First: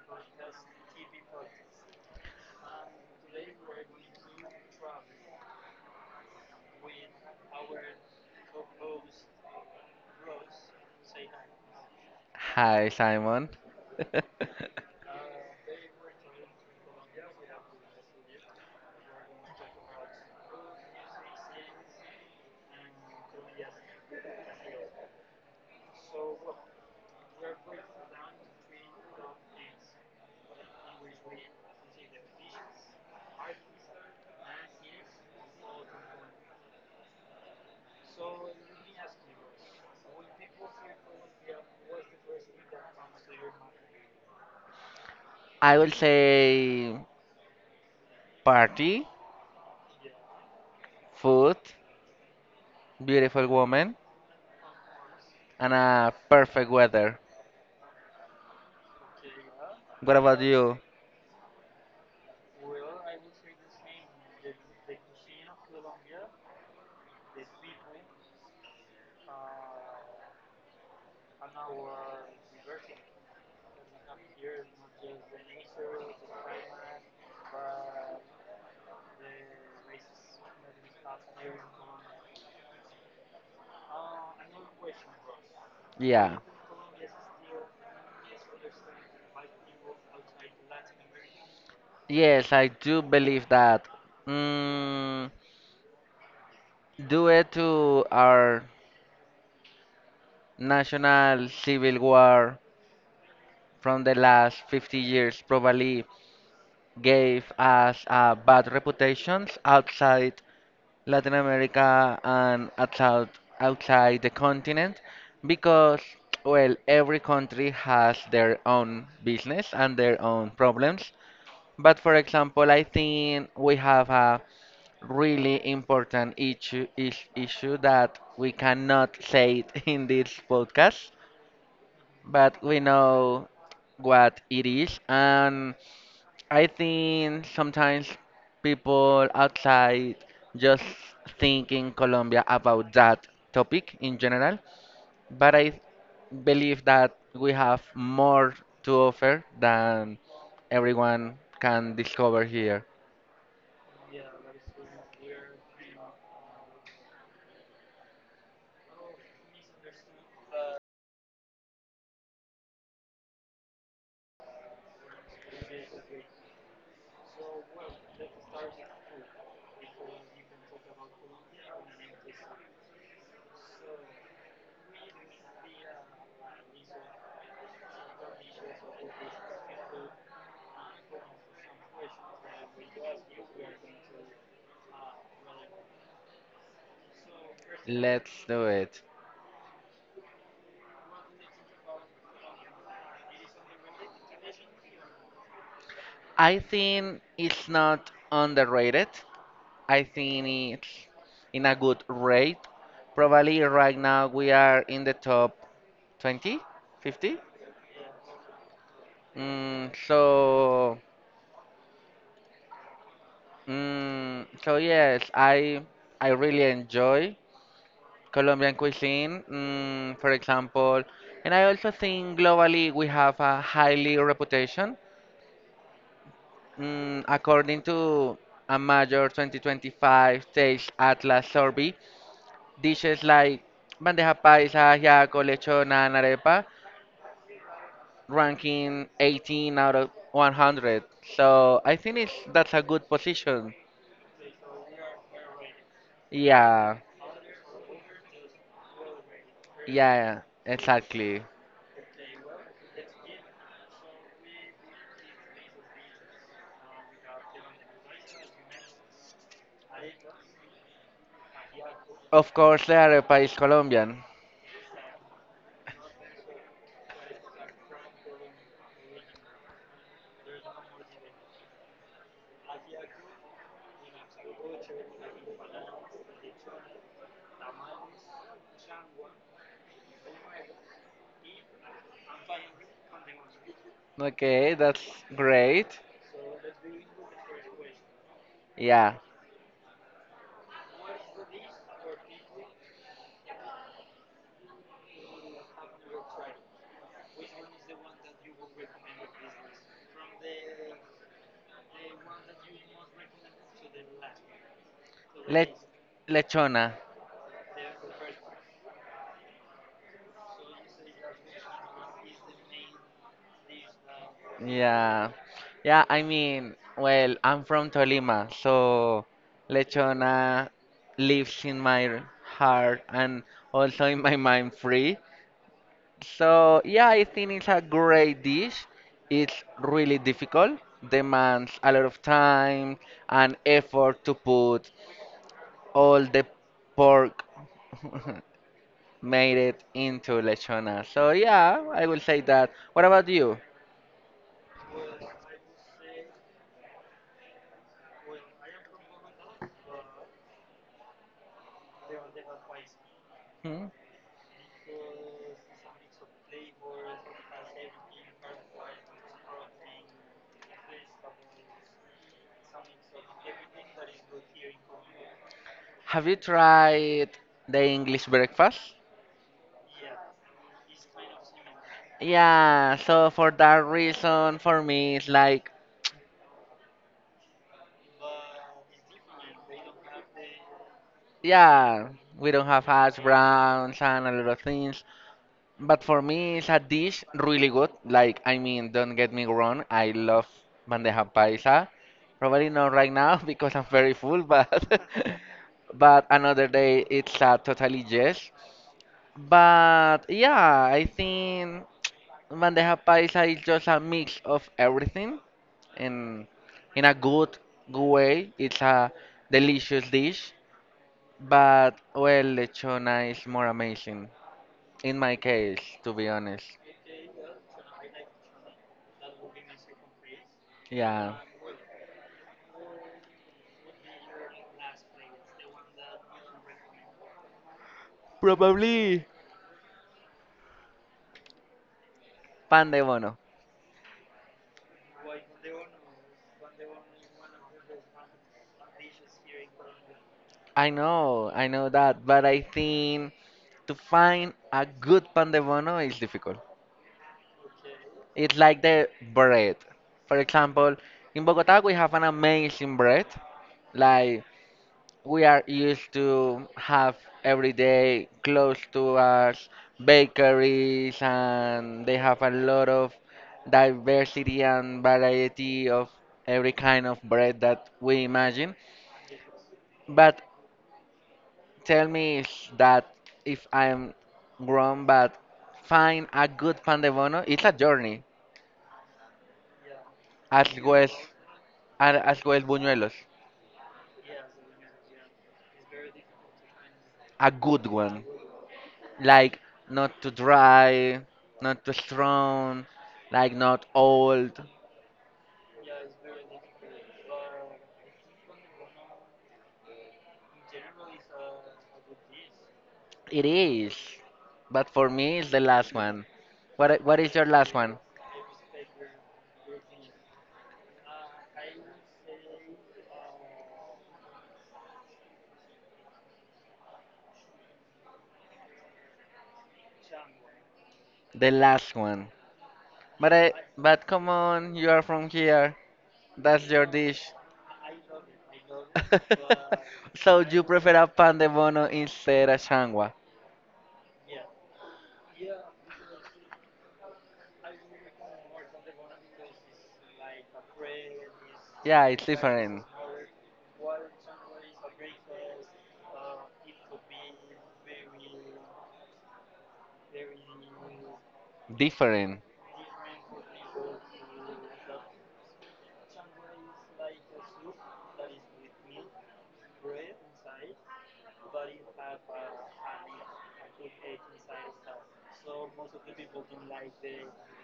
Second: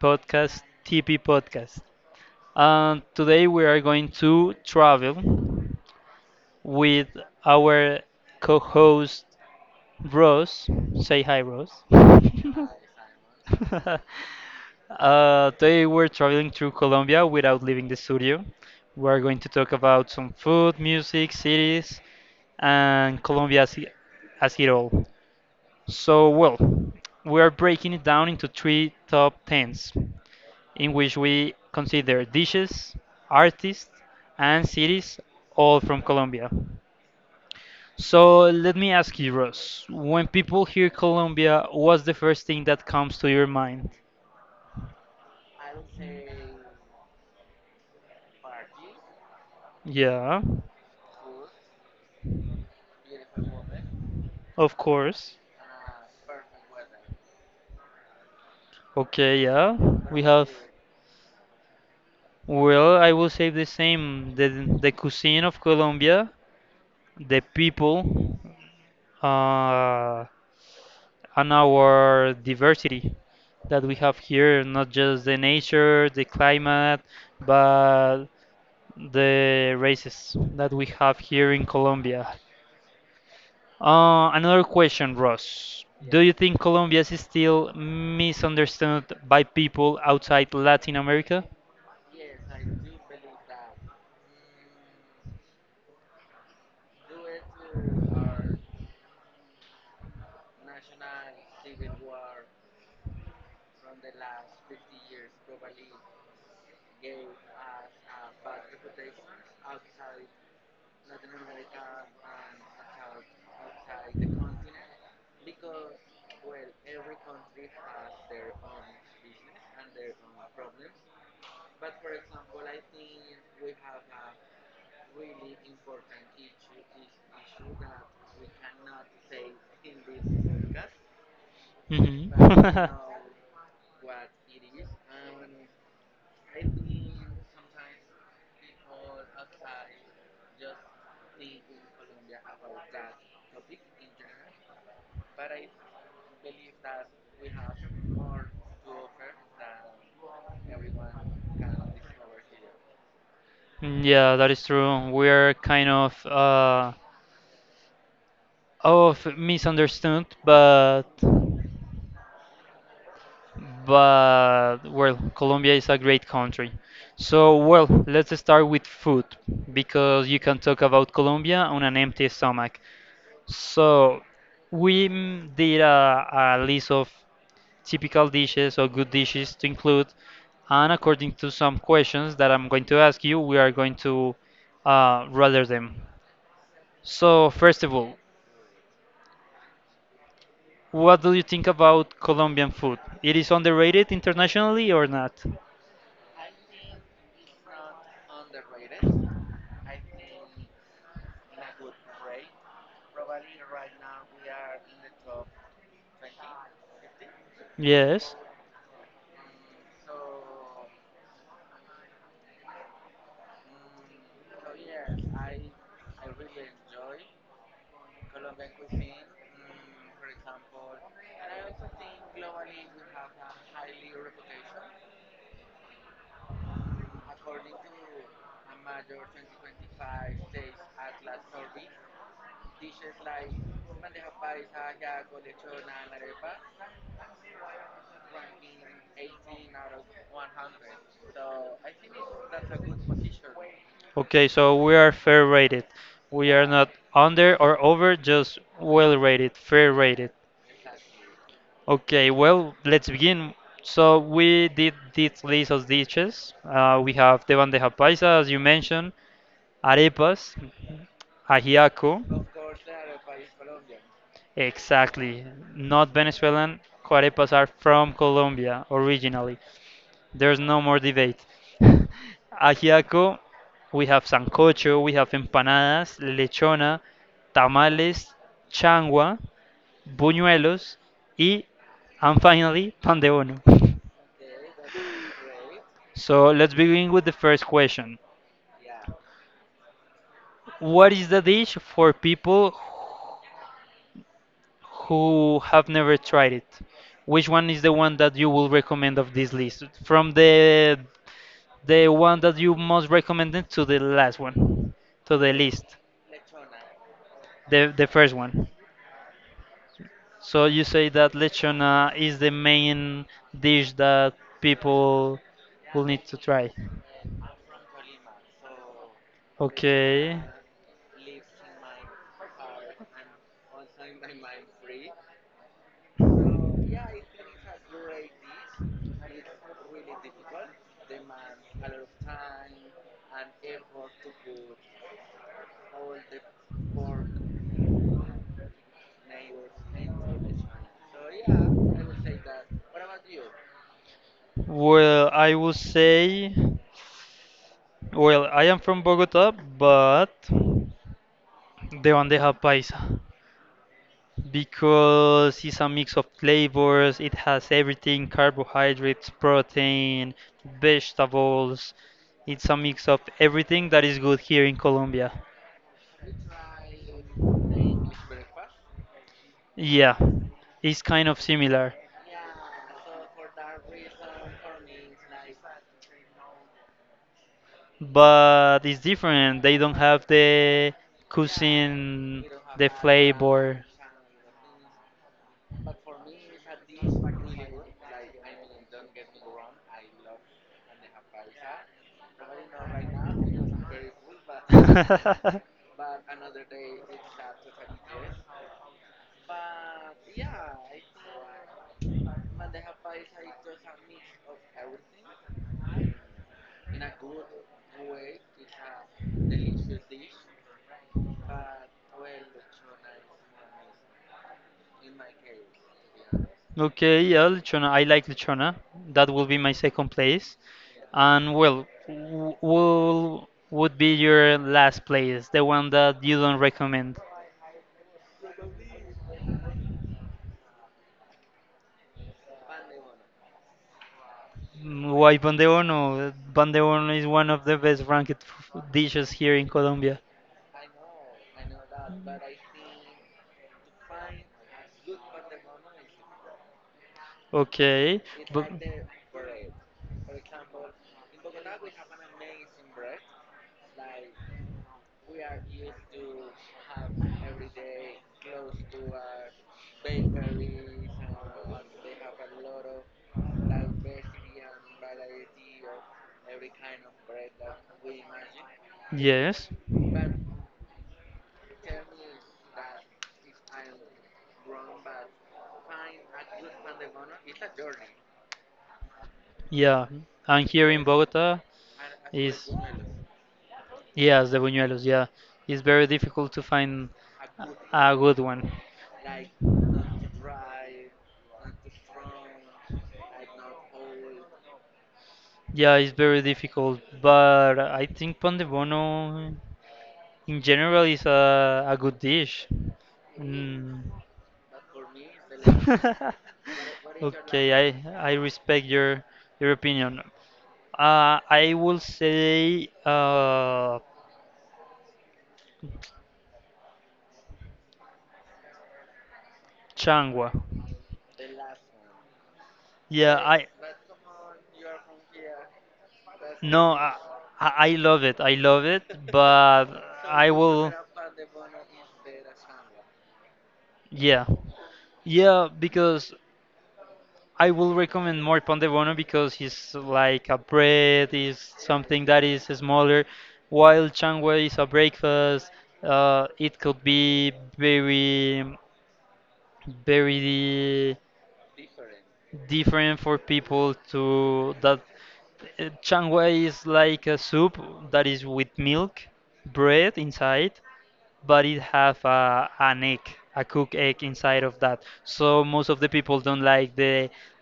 podcast, TP Podcast. And today we are going to travel with our co-host Rose. Say hi, Rose. Hi, Simon. Today we're traveling through Colombia without leaving the studio. We are going to talk about some food, music, cities, and Colombia as it all. So, well, we are breaking it down into three top tens. In which we consider dishes, artists, and cities, all from Colombia. So let me ask you, Ross, when people hear Colombia, what's the first thing that comes to your mind? I will say party, Yeah, food, beautiful woman, of course. and a perfect weather. Okay, yeah. What We about have, you? well, I will say the same. The cuisine of Colombia, the people, uh, and our diversity that we have here, not just the nature, the climate, but the races that we have here in Colombia. Another question, Ross. Do you Yeah. think Colombia is still misunderstood by people outside Latin America? Yes, I do believe that. Mm, Due to our national civil war from the last 50 years, probably gave us a bad reputations outside Latin America and outside the continent because, well, every country has their own business and their own problems. But for example, I think we have a really important issue that we cannot say it in this podcast, Mhm. but we know what it is. And I think sometimes people outside just think in Colombia about that topic in general, but I believe that we have more to offer than everyone can discover here. Yeah, that is true. We're kind of misunderstood, but well, Colombia is a great country. So, well, let's start with food because you can talk about Colombia on an empty stomach. So, we did a list of typical dishes or good dishes to include, and according to some questions that I'm going to ask you, we are going to rather them. So, first of all, Let's do it. what do you think about Colombian food? It is underrated internationally or not? I think it's not underrated. I think it's in a good rate. Probably right now we are in the top 20, 50. Yes. Mm, so, so yes, I really enjoy Colombian cuisine. For example, and I also think globally we have a highly reputation. According to a major 2025 Taste Atlas survey, dishes like bandeja paisa, ajiaco, lechona, and arepa ranking 18 out of 100. So I think it's that's a good position. Okay, so we are fair rated. We are not Yeah. under or over, just well rated, Yeah, fair rated. yeah, exactly. Okay, well, let's begin. So we did this list of dishes. We have the bandeja paisa, as you mentioned, arepas, ajiaco. Of course, they are a Colombian. Exactly, not Venezuelan. Arepas are from Colombia originally. There's no more debate. Ajiaco, we have sancocho, we have empanadas, lechona, tamales, changua, buñuelos, y, and finally, pan de bono. Okay, that's great. So let's begin with the first question. Yeah. What is the dish for people who have never tried it? Which one is the one that you will recommend of this list? From the one that you most recommended to the last one, to the Le list. Lechona. The first one. So you say that lechona is the main dish that Yeah. people Yeah, will I need to try. mean, well, I'm from Tolima, so Okay. lechona lives in my heart and also in my mind free. So, yeah, I think it's a great dish. It's really difficult, demands a lot of time and effort to put all the pork made it into lechona. So yeah, I will say that. What about you? Well, I will say, well, I am from Bogota, but the one bandeja paisa Hmm? because it's a mix of flavors. It has everything: carbohydrates, protein, vegetables. It's a mix of everything that is good here in Colombia. Have you tried the English breakfast? Yeah, it's kind of similar, Yeah, so for that reason, for me, it's like, but it's different. They don't have the yeah, cuisine, we don't have the hash flavor. browns and a lot of things. But for me, it's a dish really good. Like, I mean, don't get me wrong, I love bandeja paisa. Probably not right now because I'm very full, but but another day it's a totally yes. But yeah, I think bandeja paisa is just a mix of everything, and in a good way, it's a delicious dish. But well, lechona is more amazing in my case, to be honest. Okay, yeah, lechona. I like lechona. That will be my second place. Yeah. And well, w- will would be your last place, the one that you don't recommend? Probably. Pandemonium. Why bandeono? Bandeono is one of the best ranked dishes here in Colombia. I know that, but I think to find a good pan de bono is difficult. Okay, It's but like the bread. For example, in Bogota we have an amazing bread. Like we are used to have every day close to us bakeries and they have a lot of diversity and variety of every kind of bread that we imagine. yes, But tell me if I'm wrong, but find a good pan de bono. It's a journey, yeah, as and here in well Bogota as well as is buñuelos. yes, the buñuelos. Yeah, it's very difficult to find A good a one, good one. like not too dry, not too strong, like not old. Yeah, it's very difficult, but I think pan de bono in general is a good dish. It is, Mm. but for me, it's the last one. What is your last Okay, I one? I respect your opinion. I will say Changwa. The last one. But Yeah, I, I but come on, you are from here. That's your no, I, dish. I I love it. I love it, but So I you will. prefer a pan de bono instead of changua? Yeah, yeah, because I will recommend more pan de bono because he's like a bread, is Yeah, it's something that is different. smaller, while changwa is a breakfast. It could be very, very Different. different for people to that. Chang Wei is like a soup that is with milk, bread inside, but it have a an egg, a cooked egg inside of that. So most of the people don't like the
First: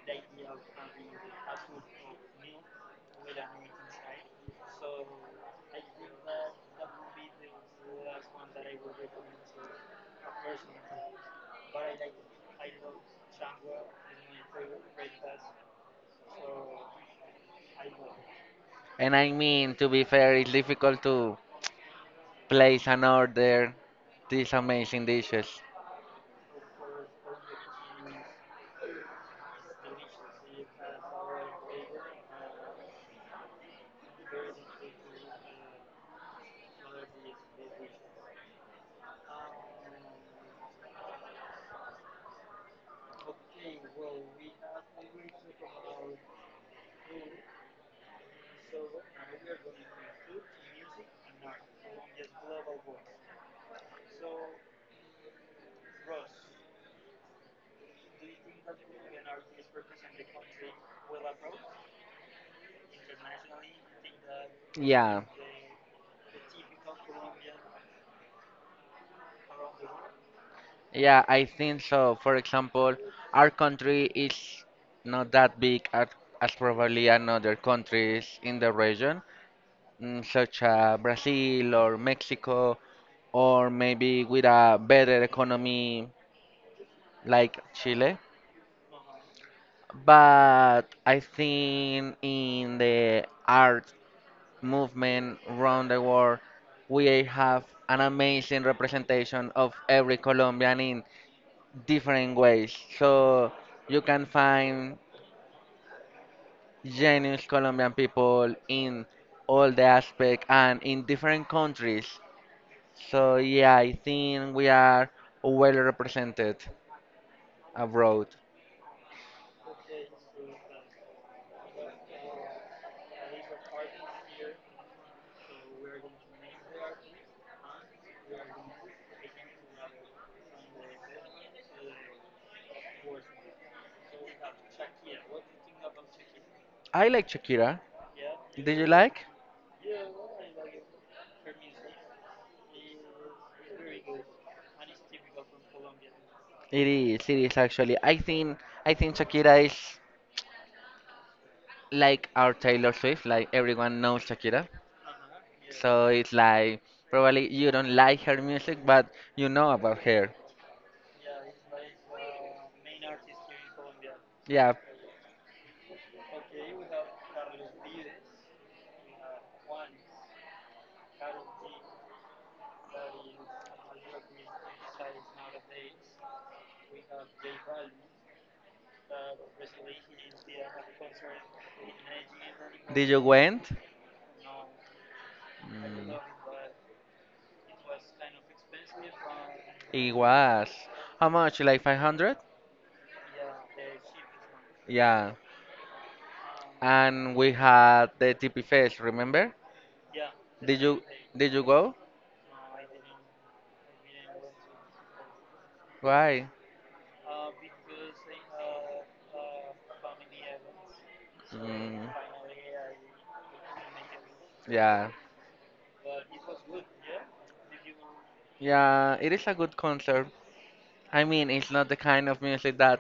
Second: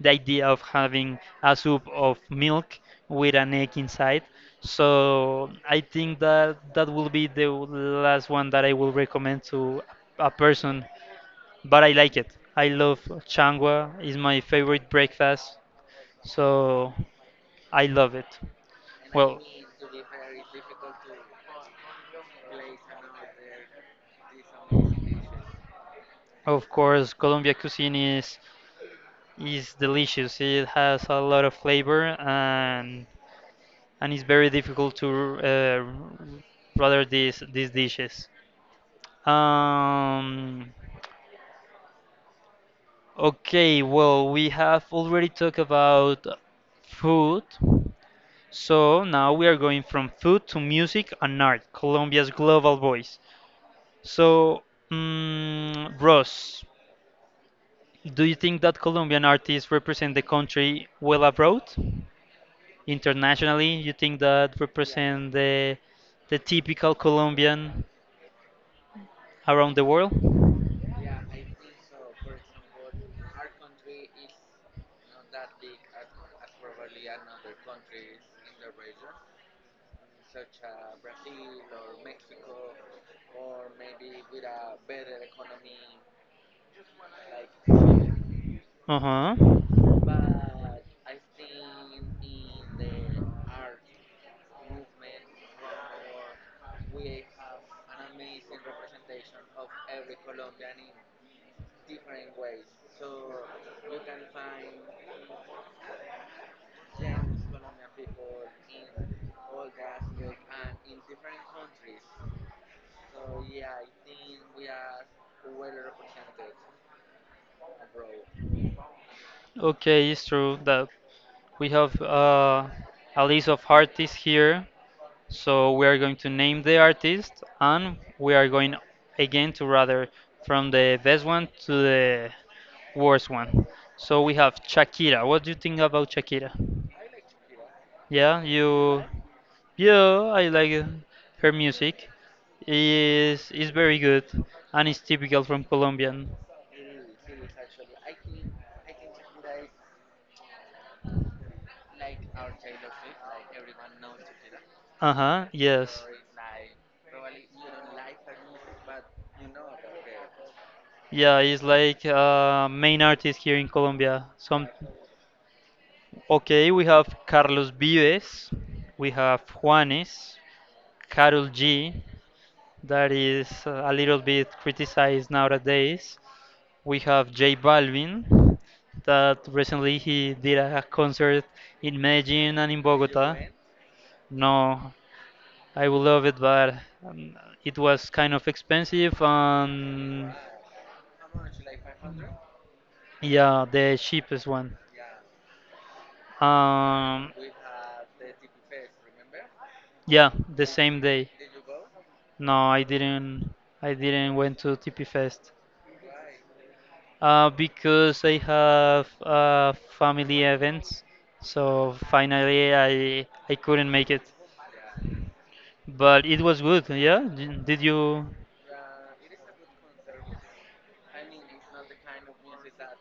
the idea of having a soup of milk with an egg inside. So I think that that will be the last one that I will recommend to a person. But I like it. I love changwa. It's my favorite breakfast. So I love it. And I Well, mean, to be fair, it's difficult to place an order these amazing dishes. of course, Colombia cuisine is delicious. It has a lot of flavor and it's very difficult to rather these dishes. Um, okay, well, we have already talked about food. So now we are going from food to music and art, Colombia's global voice. So, Ross, do you think that Colombian artists represent the country well abroad? Internationally, you think that Yeah. represent the typical Colombian around the world? Yeah, I think so. For example, our country is not that big as probably another countries in the region, such as Brazil or Mexico, or maybe with a better economy like Chile. Uh-huh. But I think in the art movement around the world, we have an amazing representation of every Colombian in different ways. So you can find genuine Colombian people in all the aspect and in different countries. So yeah, I think we are well represented abroad. Okay, it's true that we have a list of artists here. So we are going to name the artist and we are going again to rather from the best one to the worst one. So we have Shakira. What do you think about Shakira? I like Shakira. Yeah, Did you you like? yeah, I like her music. Is very good and it's typical from Colombian. It is actually. I think Shakira is like our Taylor Swift, like everyone knows Shakira. Uh-huh, yes. So it's like probably you don't like her music, but you know about her. Yeah, he's like main artist here in Colombia. Some. Yeah, Okay, we have Carlos Vives, we have Juanes, Karol G, that is a little bit criticized nowadays. We have J Balvin, that recently he did a concert in Medellin and in did you Bogota. went? No, I would Mm, love it, but it was kind of expensive, It and was how much? Like 500? yeah, the cheapest one. Yeah. Um, And we had the TP Fest, remember? yeah, the Did same you day. did you go? No, I didn't. I didn't went to TP Fest Why? Because I have family events. So Mm, finally, I couldn't make it. yeah. But it was good. Yeah. Did you? Yeah, it is a good concert. I mean, it's not the kind of music that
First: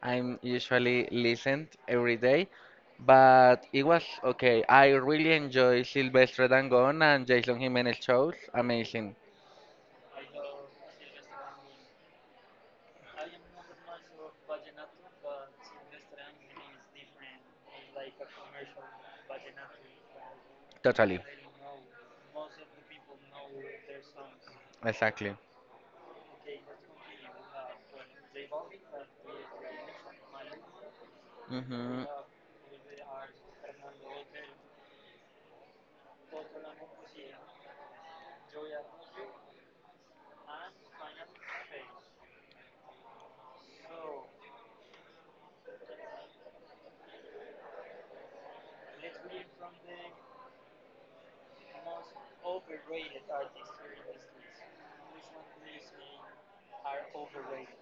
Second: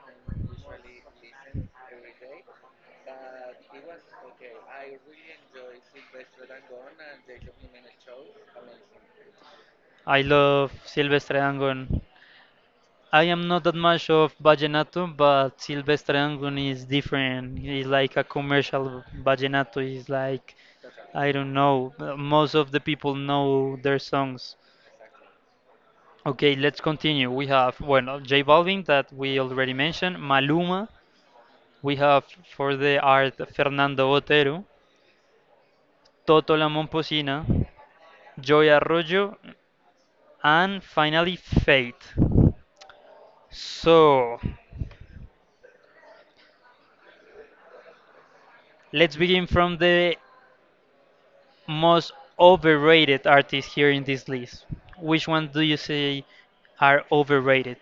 I'm usually listened every day, but it was okay. I really enjoy Silvestre Dangond and Jason Jimenez shows. Amazing. I love Silvestre Angon. I am not that much of vallenato, but Silvestre Angon is different. It's like a commercial vallenato. It's like Totally. I don't know. Most of the people know their songs. Exactly. Okay, let's continue. We have, well, J Balvin that we already mentioned, Maluma, we Hmm. have for the art Fernando Botero, Toto La Momposina, Joy Arroyo, and finally Fate. So, let's begin from the most overrated artists here in this list. Which one do you say are overrated?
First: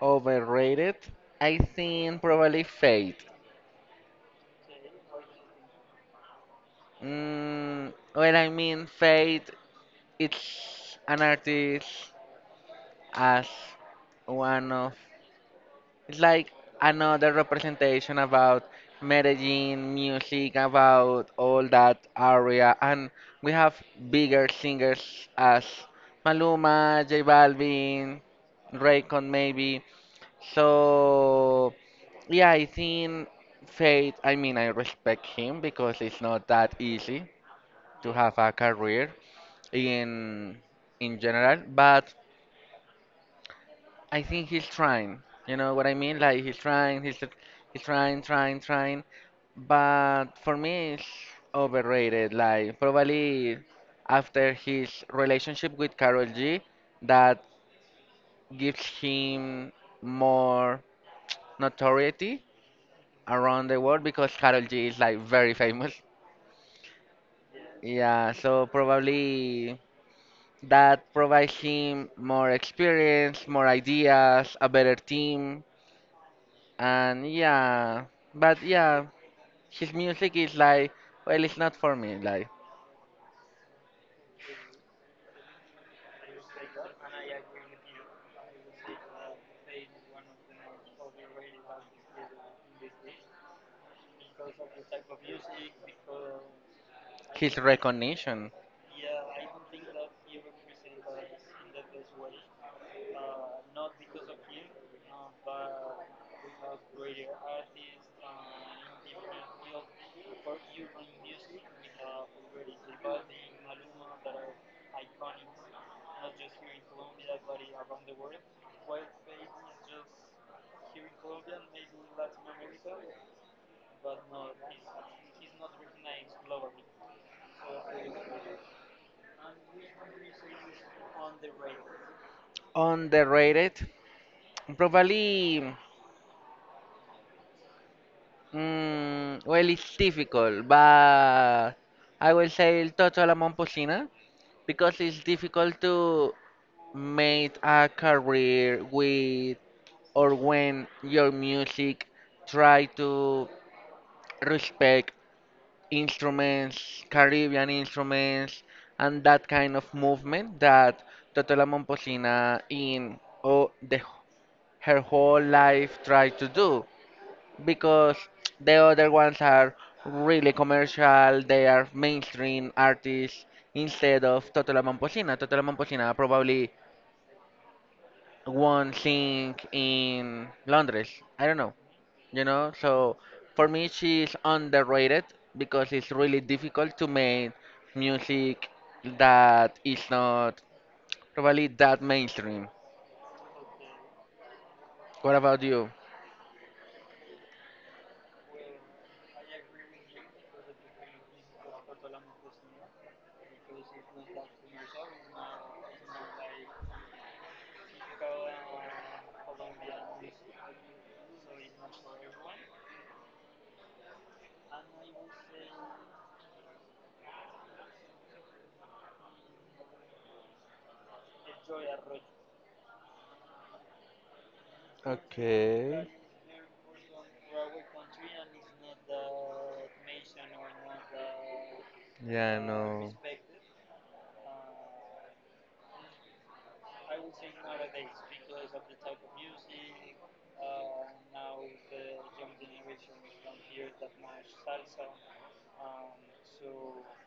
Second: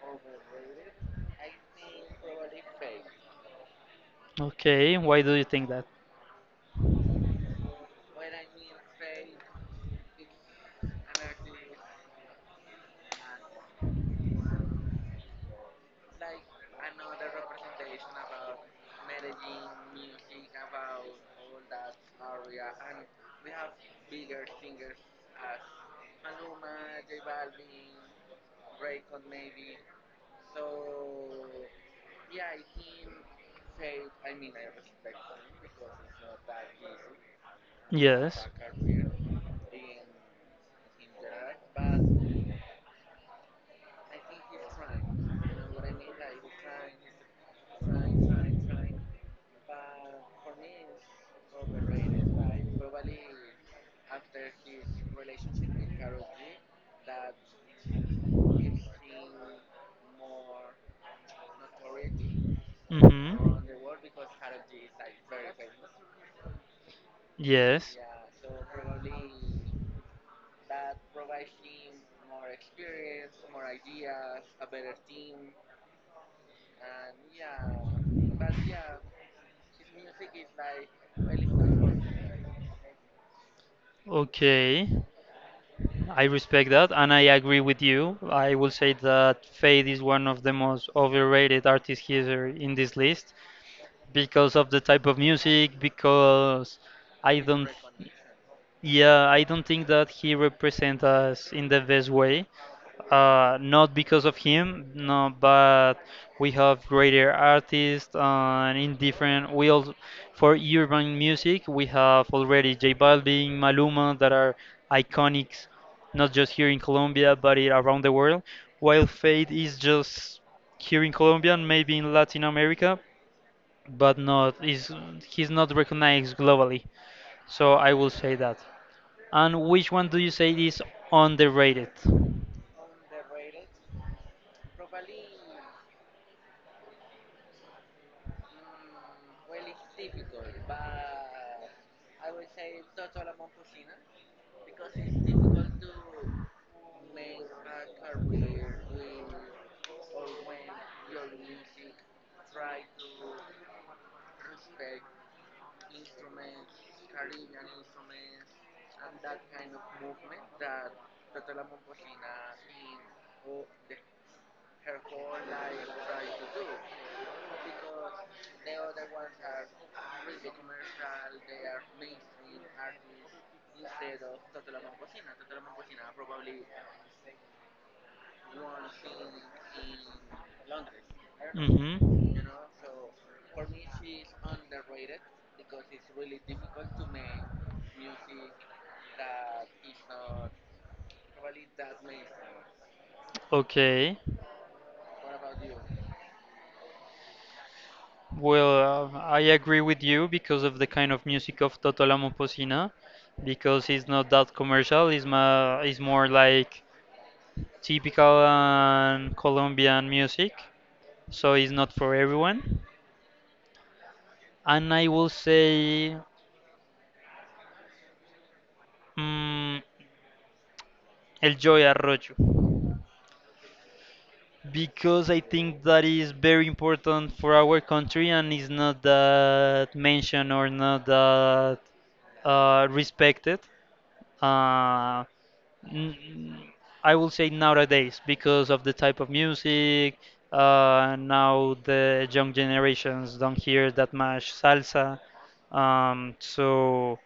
Overrated? I think probably Fate. Okay, why do you think that? Well, I mean, Fate, it's an artist as one of It's like another representation about Medellin music, about all that area, and we have bigger singers as Maluma, J Balvin, Raycon maybe. So yeah, I think Faith. I mean, I respect him because it's not that easy to have Yes. a career in in general, but I think he's trying. You know what I mean? Like he's trying, he's trying, trying, trying. But for me, it's overrated. Like probably after his relationship with Karol G, that gives him more notoriety Mm-hmm. around the world because Karol G is like very famous. Yes. Yeah, so probably that provides him more experience, more ideas, a better team. And yeah, but yeah, his music is like, well, it's not for me. Like Okay. I respect that and I agree with you. I will say that Fade is one of the most overrated artists here in this list because of the type of music, because I his don't. recognition Yeah, I don't think that he represents us in the best way. Not because of him, no, but we have greater artists and in different. We also, for urban music, we have already J Balvin, Maluma that are iconics, not just here in Colombia, but around the world. While Fade is just here in Colombia and maybe in Latin America, but not is he's not recognized globally. So I will say that. And which one do you say is underrated? underrated. Probably, well, it's difficult, but I will say El Toto La Momposina because it's difficult to make a career with or when your music try to respect instruments, Caribbean instruments, and that kind of movement that Totò La Momposina in oh, the, her whole life tried to do. Because the other ones are really commercial, they are mainstream artists instead of Totò La Momposina. Totò La Momposina probably won't sing in Londres. I don't know, Hmm. So for me she's underrated because it's really difficult to make music that is not probably that mainstream. Okay. What about you? Well, I agree with you because of the kind of music of Toto La Momposina, because it's not that commercial. It's more like typical and Colombian music, so it's not for everyone. And I will say mm El Joy Arroyo because I think that Okay. is very important for our country and is not that mentioned or not that Yeah, no. respected. Uh, n- I will say nowadays because of the type of music. Now the young generations don't hear that much salsa. So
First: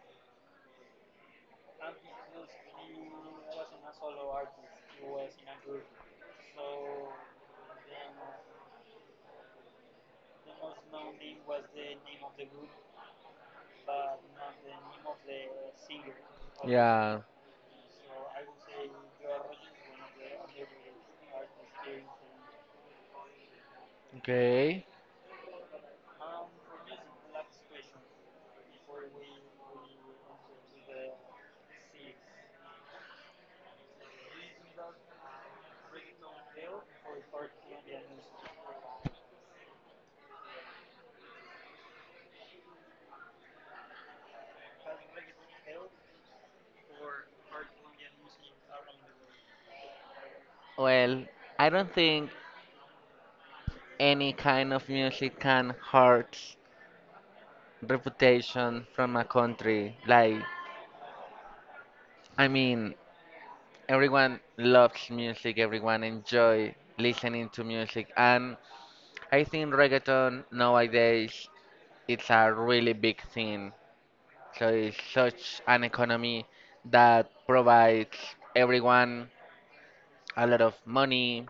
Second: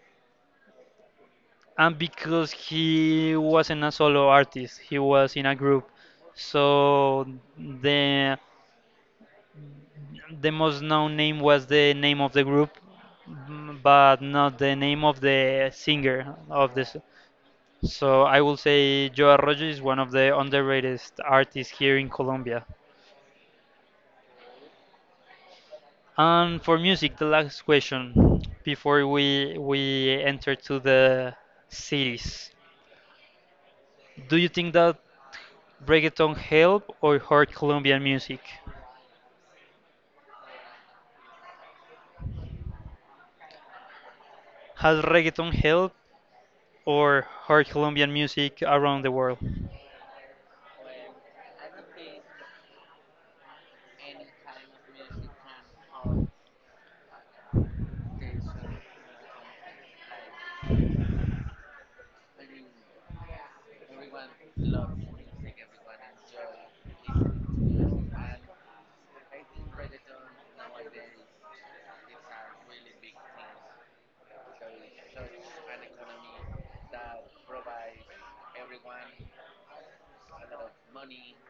and because he wasn't a solo artist, he was in a group. So the the most known name was the name of the group, but not the name of the singer of this. Yeah. So I will say Joe Arroyo is one of the underrated artists here in Colombia. Okay. And for music, the last question before we enter to the series. Do you think that reggaeton help or hurt Colombian music? Has reggaeton helped or heard Colombian music around the world? Well, I don't think any kind of music can hurt reputation from a country. Like, I mean, everyone loves music, everyone enjoy listening to music, and I think reggaeton nowadays it's a really big thing. So it's such an economy that provides everyone a lot of money,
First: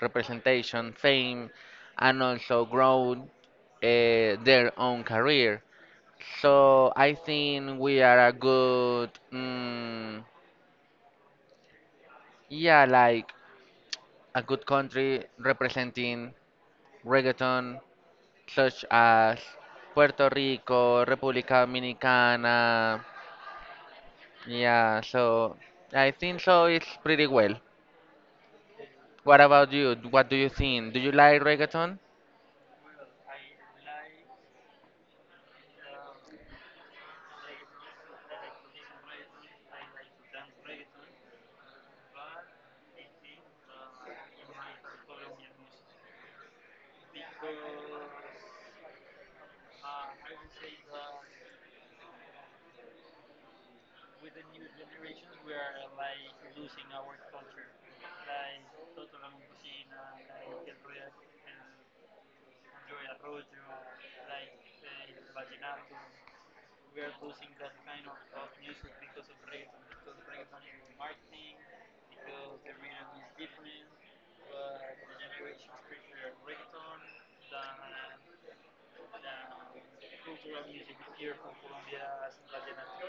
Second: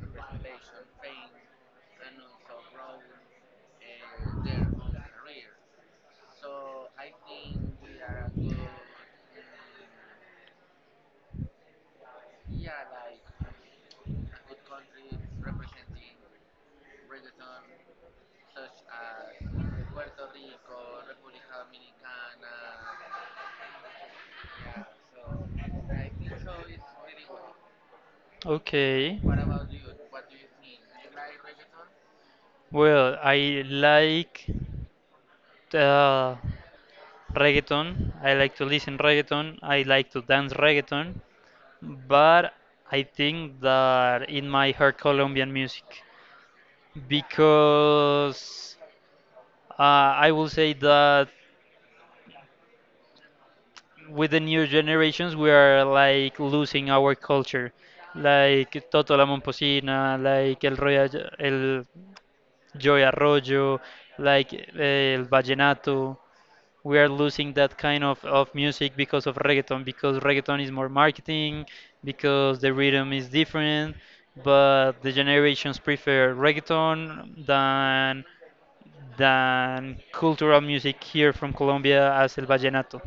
representation, fame, and also grow their own career. So I think we are a good, mm, yeah, like a good country representing reggaeton, such as Puerto Rico, República Dominicana. Yeah, so I think so. It's pretty well. Okay. What about you? What do you think? Do you like reggaeton? Well, I like uh, reggaeton. I like to listen reggaeton. I like to dance reggaeton. But I think that in my heart Colombian music, because I will say that with the new generations we are like losing our culture, like Toto la Momposina, like el, Roya, el Joy Arroyo, like el vallenato. We are losing that kind of music because of reggaeton, because reggaeton is more marketing, because the rhythm is different, but the generations prefer reggaeton than cultural music here from Colombia as el vallenato.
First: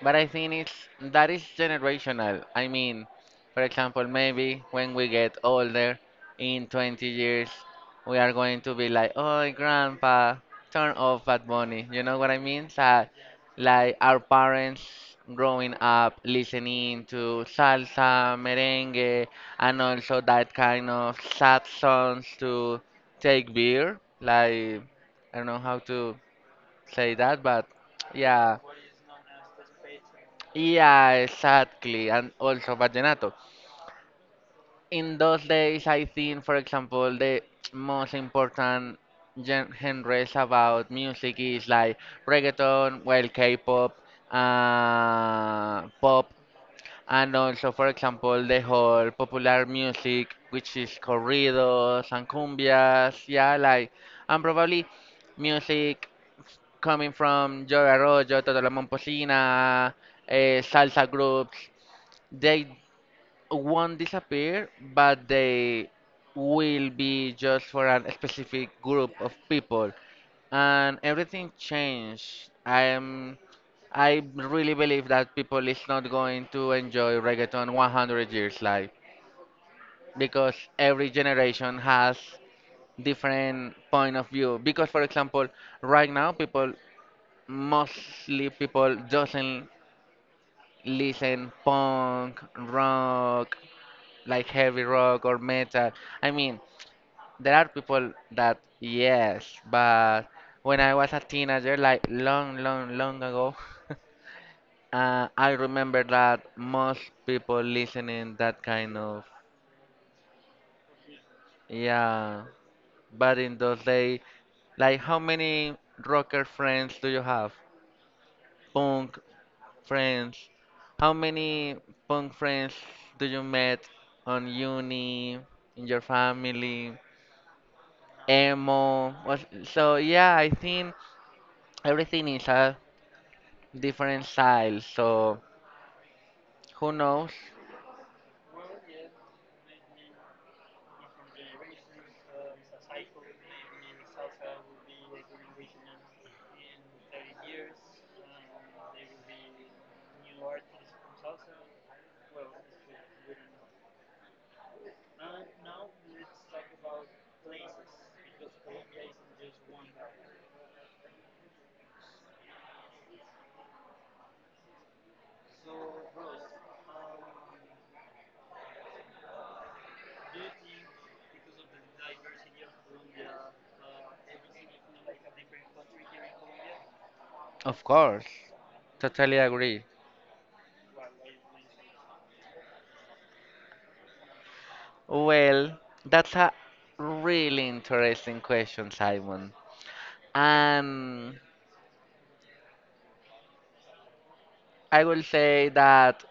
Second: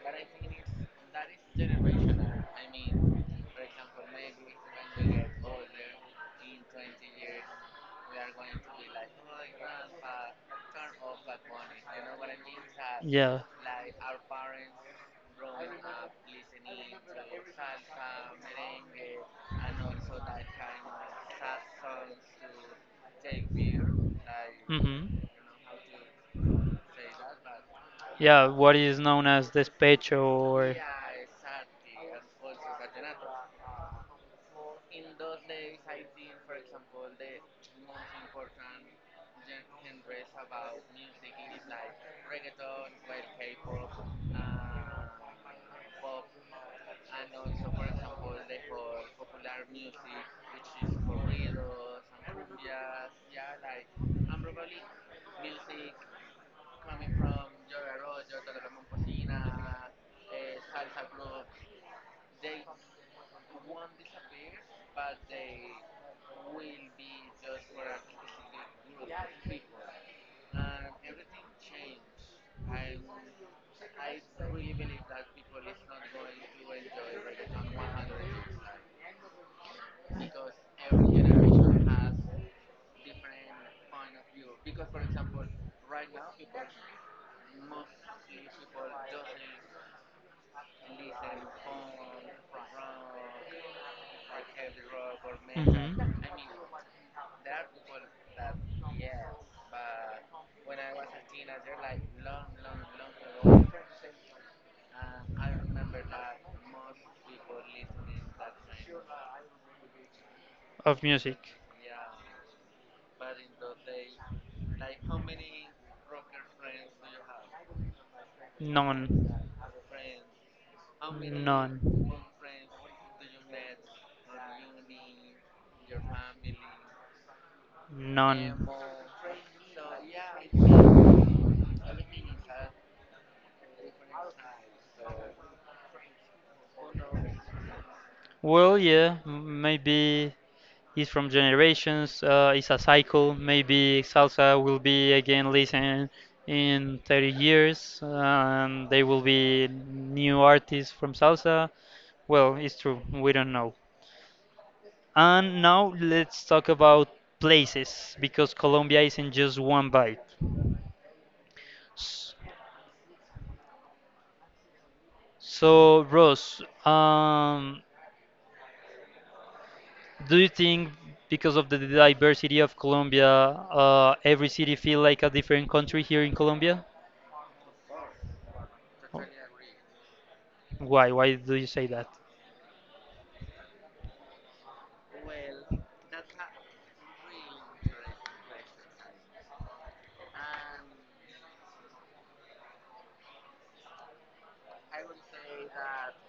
But I think it's that is generational. I mean, for example, maybe when we get older, in 20 years, we are going to be like, "Oh, grandpa, turn off Bad Bunny." You know what I mean? So, Yeah. like our parents growing up listening to salsa, merengue, and also that kind of sad songs to take beer. Like Mhm. I don't know how to say that, but Yeah, yeah, what is known as despecho or. yeah, exactly, and also vallenato. In those days, I think, for example, the most important genres about music is like reggaeton, well, K-pop, pop, and also, for example, the whole popular music, which is corridos and cumbias, yeah, like, and probably music coming from Joe Arroyo, Toto La Momposina, salsa groups, they won't disappear, but they will be just for a specific group of people. And everything changed. I really believe that people is not going to enjoy reggaeton 100 years live because every generation has different point of view. Because for example, right now people mostly people doesn't listen punk, rock, like heavy rock or Mhm. metal. I mean, there are people that yes, but when I was a teenager, like long, long, long ago, I remember that most people listening that kind of Of music. yeah. But in those days, like how many rocker friends do you have? Punk None. friends. How many None. punk friends do you met on uni, in your family, None. emo? So yeah, I think everything is a different style. So who knows? Well, yeah, maybe it's from generations. It's a cycle. Maybe salsa will be again listened in 30 years, and there will be new artists from salsa. Well, it's true. We don't know. And now let's talk about places because Colombia isn't just one bite. S- So, Ross, do you think because of the diversity of Colombia, every city feel like a different country here in Colombia? Of course, Oh, totally agree. why? Why do you say that? Well, that's a really interesting question, Simon. And I will say that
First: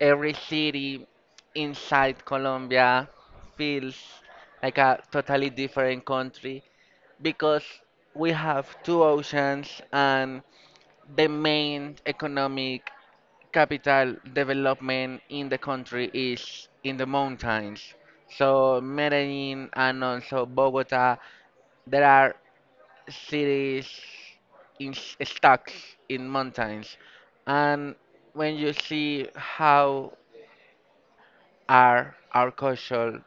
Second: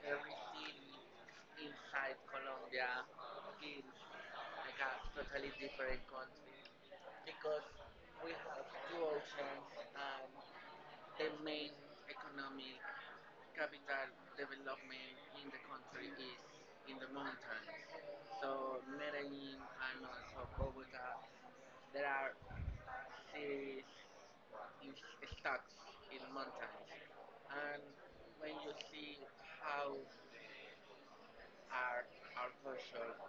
every city inside Colombia feels like a totally different country because we have two oceans and the main economic capital development in the country is in the mountains. So Medellin and also Bogota, there are cities stuck in mountains. And when you see how are our culture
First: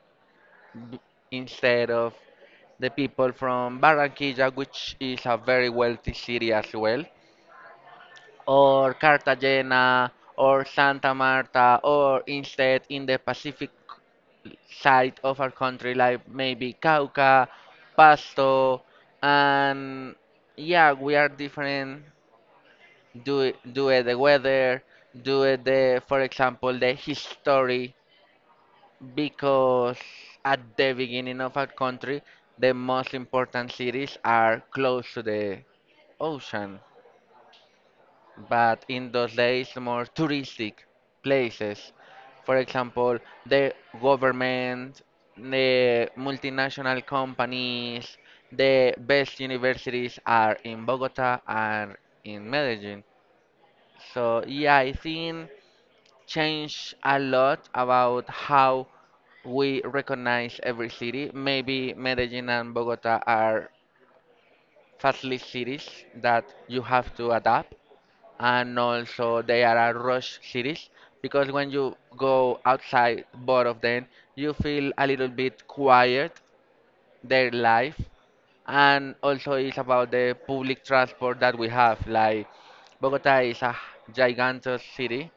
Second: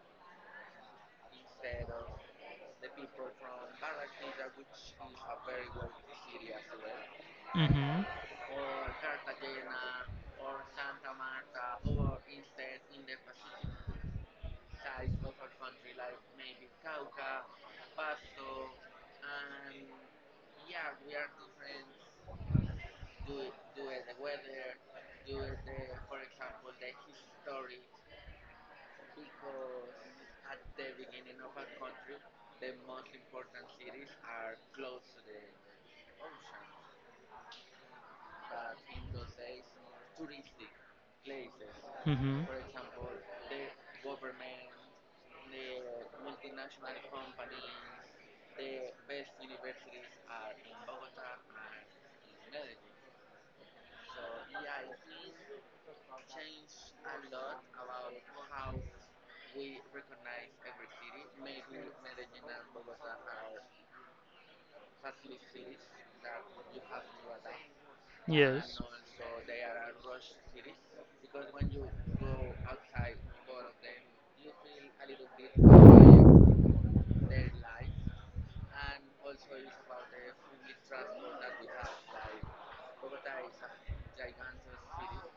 b- instead of the people from Barranquilla, which is a very wealthy city as well, Mm-hmm. or Cartagena, or Santa Marta, or instead in the Pacific side of our country, like maybe Cauca, Pasto, and yeah, we are different. Do it the weather, for example, the history because at the beginning of a country, the most important cities are close to the ocean, but in those days, more touristic places. Mm-hmm. For example, the government, the multinational companies, the best universities are in Bogota and in Medellin. So yeah, I think changed a lot about how we recognize every city. Maybe Medellin and Bogota are fastly cities that you have to adapt, Yes. and also they are a rush cities because when you go outside both of them, you feel a little bit quiet their life, and also it's about the public transport that we have. Like Bogota is a gigantic city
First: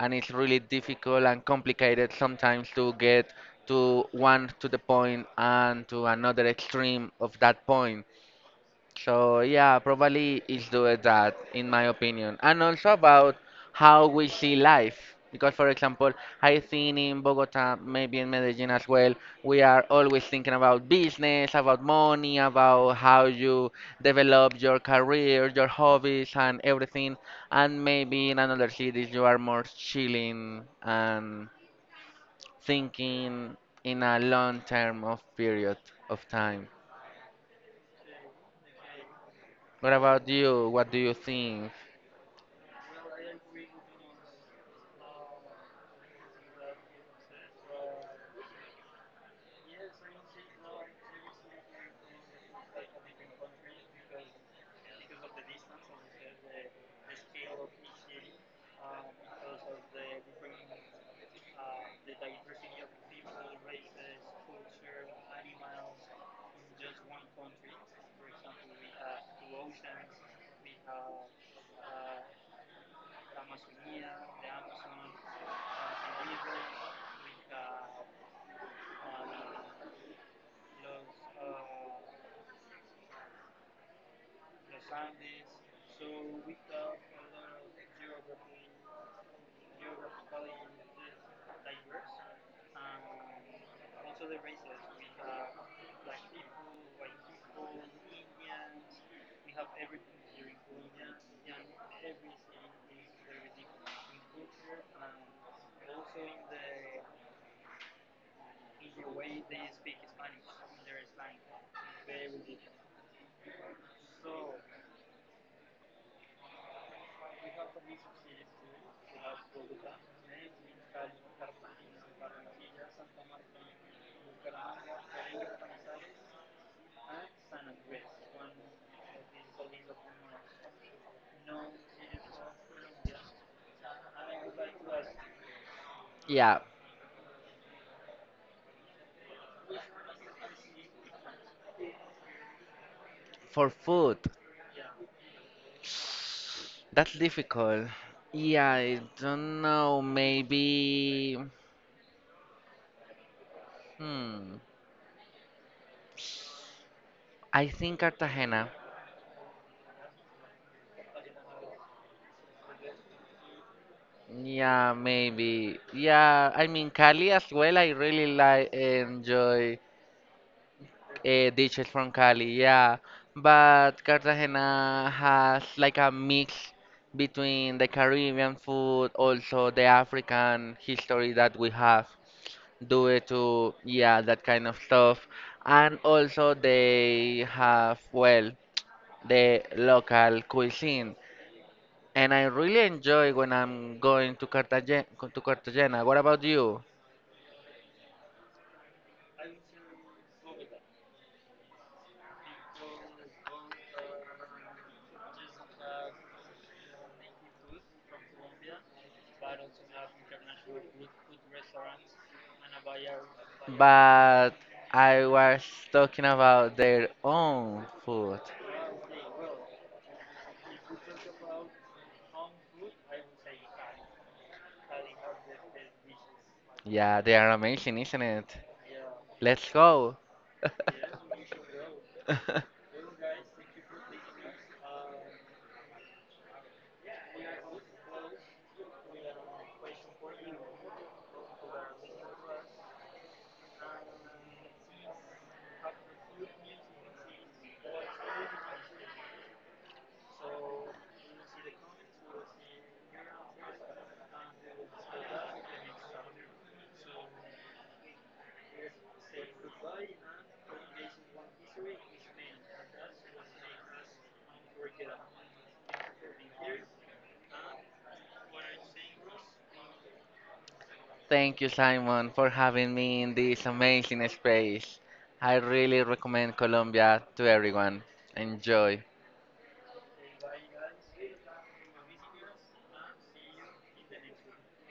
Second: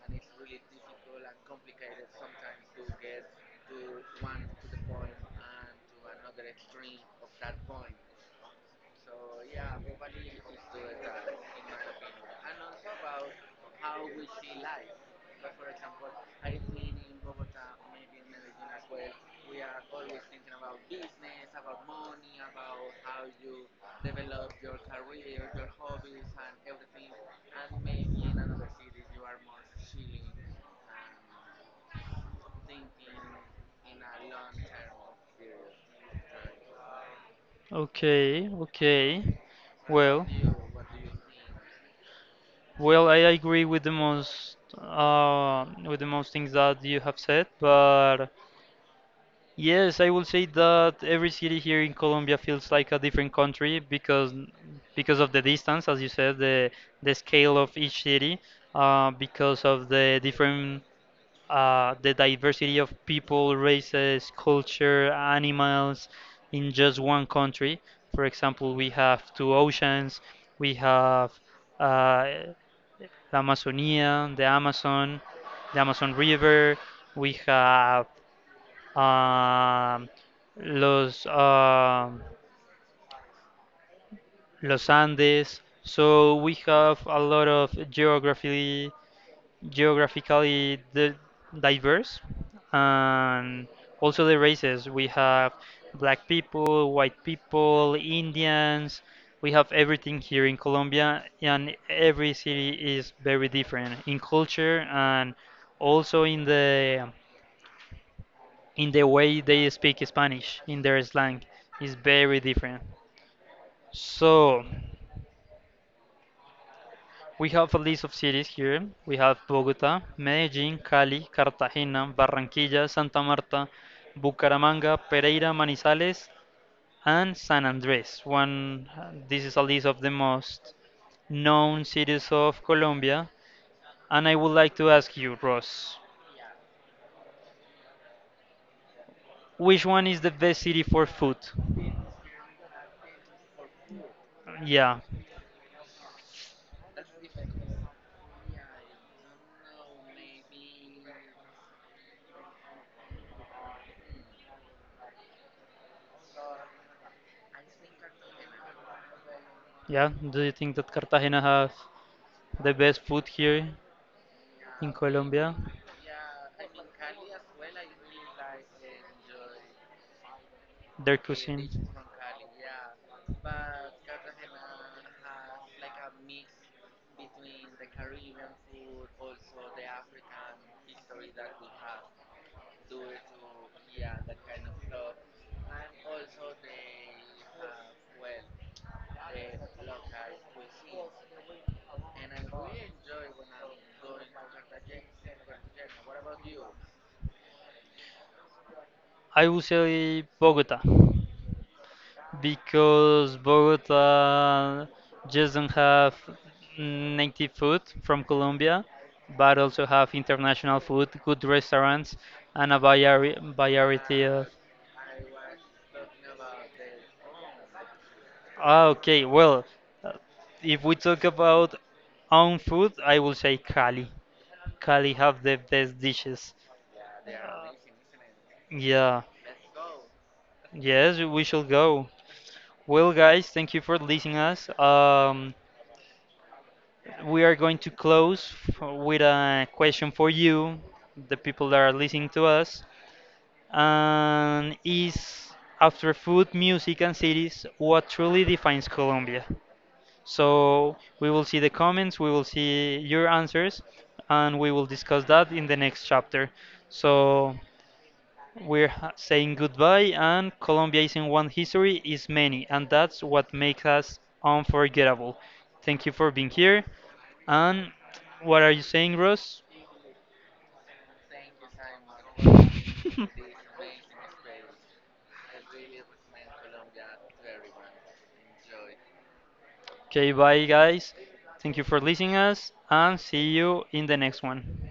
and it's really difficult and complicated sometimes to get to the point and to another extreme of that point. So yeah, probably it's doing that in my opinion. And also about how we see life. Because for example, I think in Bogota, maybe in Medellin as well, we are always thinking about business, about money, about how you develop your career, your hobbies and everything. And maybe in another cities you are more chilling and thinking in a long term of period of time. Okay. Okay. What about Well. you? What do you think? Well, I agree with the most things that you have said, but yes, I will say that every city here in Colombia feels like a different country because of the distance, as you said, the scale of each city, because of the diversity of people, races, culture, animals in just one country. For example, we have two oceans, we have uh, the Amazonia, the Amazon River. We have um, los um los Andes. So we have a lot of geographically diverse, and also the races. We have black people, white people, Indians. We have everything here in Colombia, and every city is very different in culture and also in the way they speak Spanish, in their slang, is very different. So, we have a list of cities here. We have Bogota, Medellin, Cali, Cartagena, Barranquilla, Santa Marta, Bucaramanga, Pereira, Manizales, and San Andres. One, this is a list of the most known cities of Colombia. And I would like to ask you, Ross, Yeah, which one is the best city for food? for food, Yeah, that's difficult. Yeah, I don't know. Maybe. Hmm. I think Cartagena. yeah. Do you think that Cartagena has? The best food here in Yeah, Colombia, maybe. Yeah, I mean Cali as well. I really enjoy their cuisine. dishes from Cali. Yeah, but Cartagena has like a mix between the Caribbean food, also the African history that we have. Do it to yeah that kind of stuff, and also they have well the local cuisine, and I really enjoy when I'm going to Cartagena. What about you? I would say Bogota because Bogota just don't have native food from Colombia, but also have international food, good restaurants, and a variety of. But I was talking about their own food. Ah, okay, well, uh, if we talk about own food, I will say Cali have the best dishes. Yeah, they are amazing, isn't it? Yeah. Let's go. Yes, we should go. Well, guys, thank you for listening us. We are going to close with a question for you, the people that are listening to us. And is after food, music, and cities, what truly defines Colombia? So we will see the comments, we will see your answers, and we will discuss that in the next chapter. So we're saying goodbye, and Colombia isn't one history, is many, and that's what makes us unforgettable. Thank you for being here. And what are you saying, Ross? Thank you, Simon, for having me in this amazing space. I really recommend Colombia to everyone. Enjoy. Okay, bye, guys. Thank you for listening us, and see you in the next one.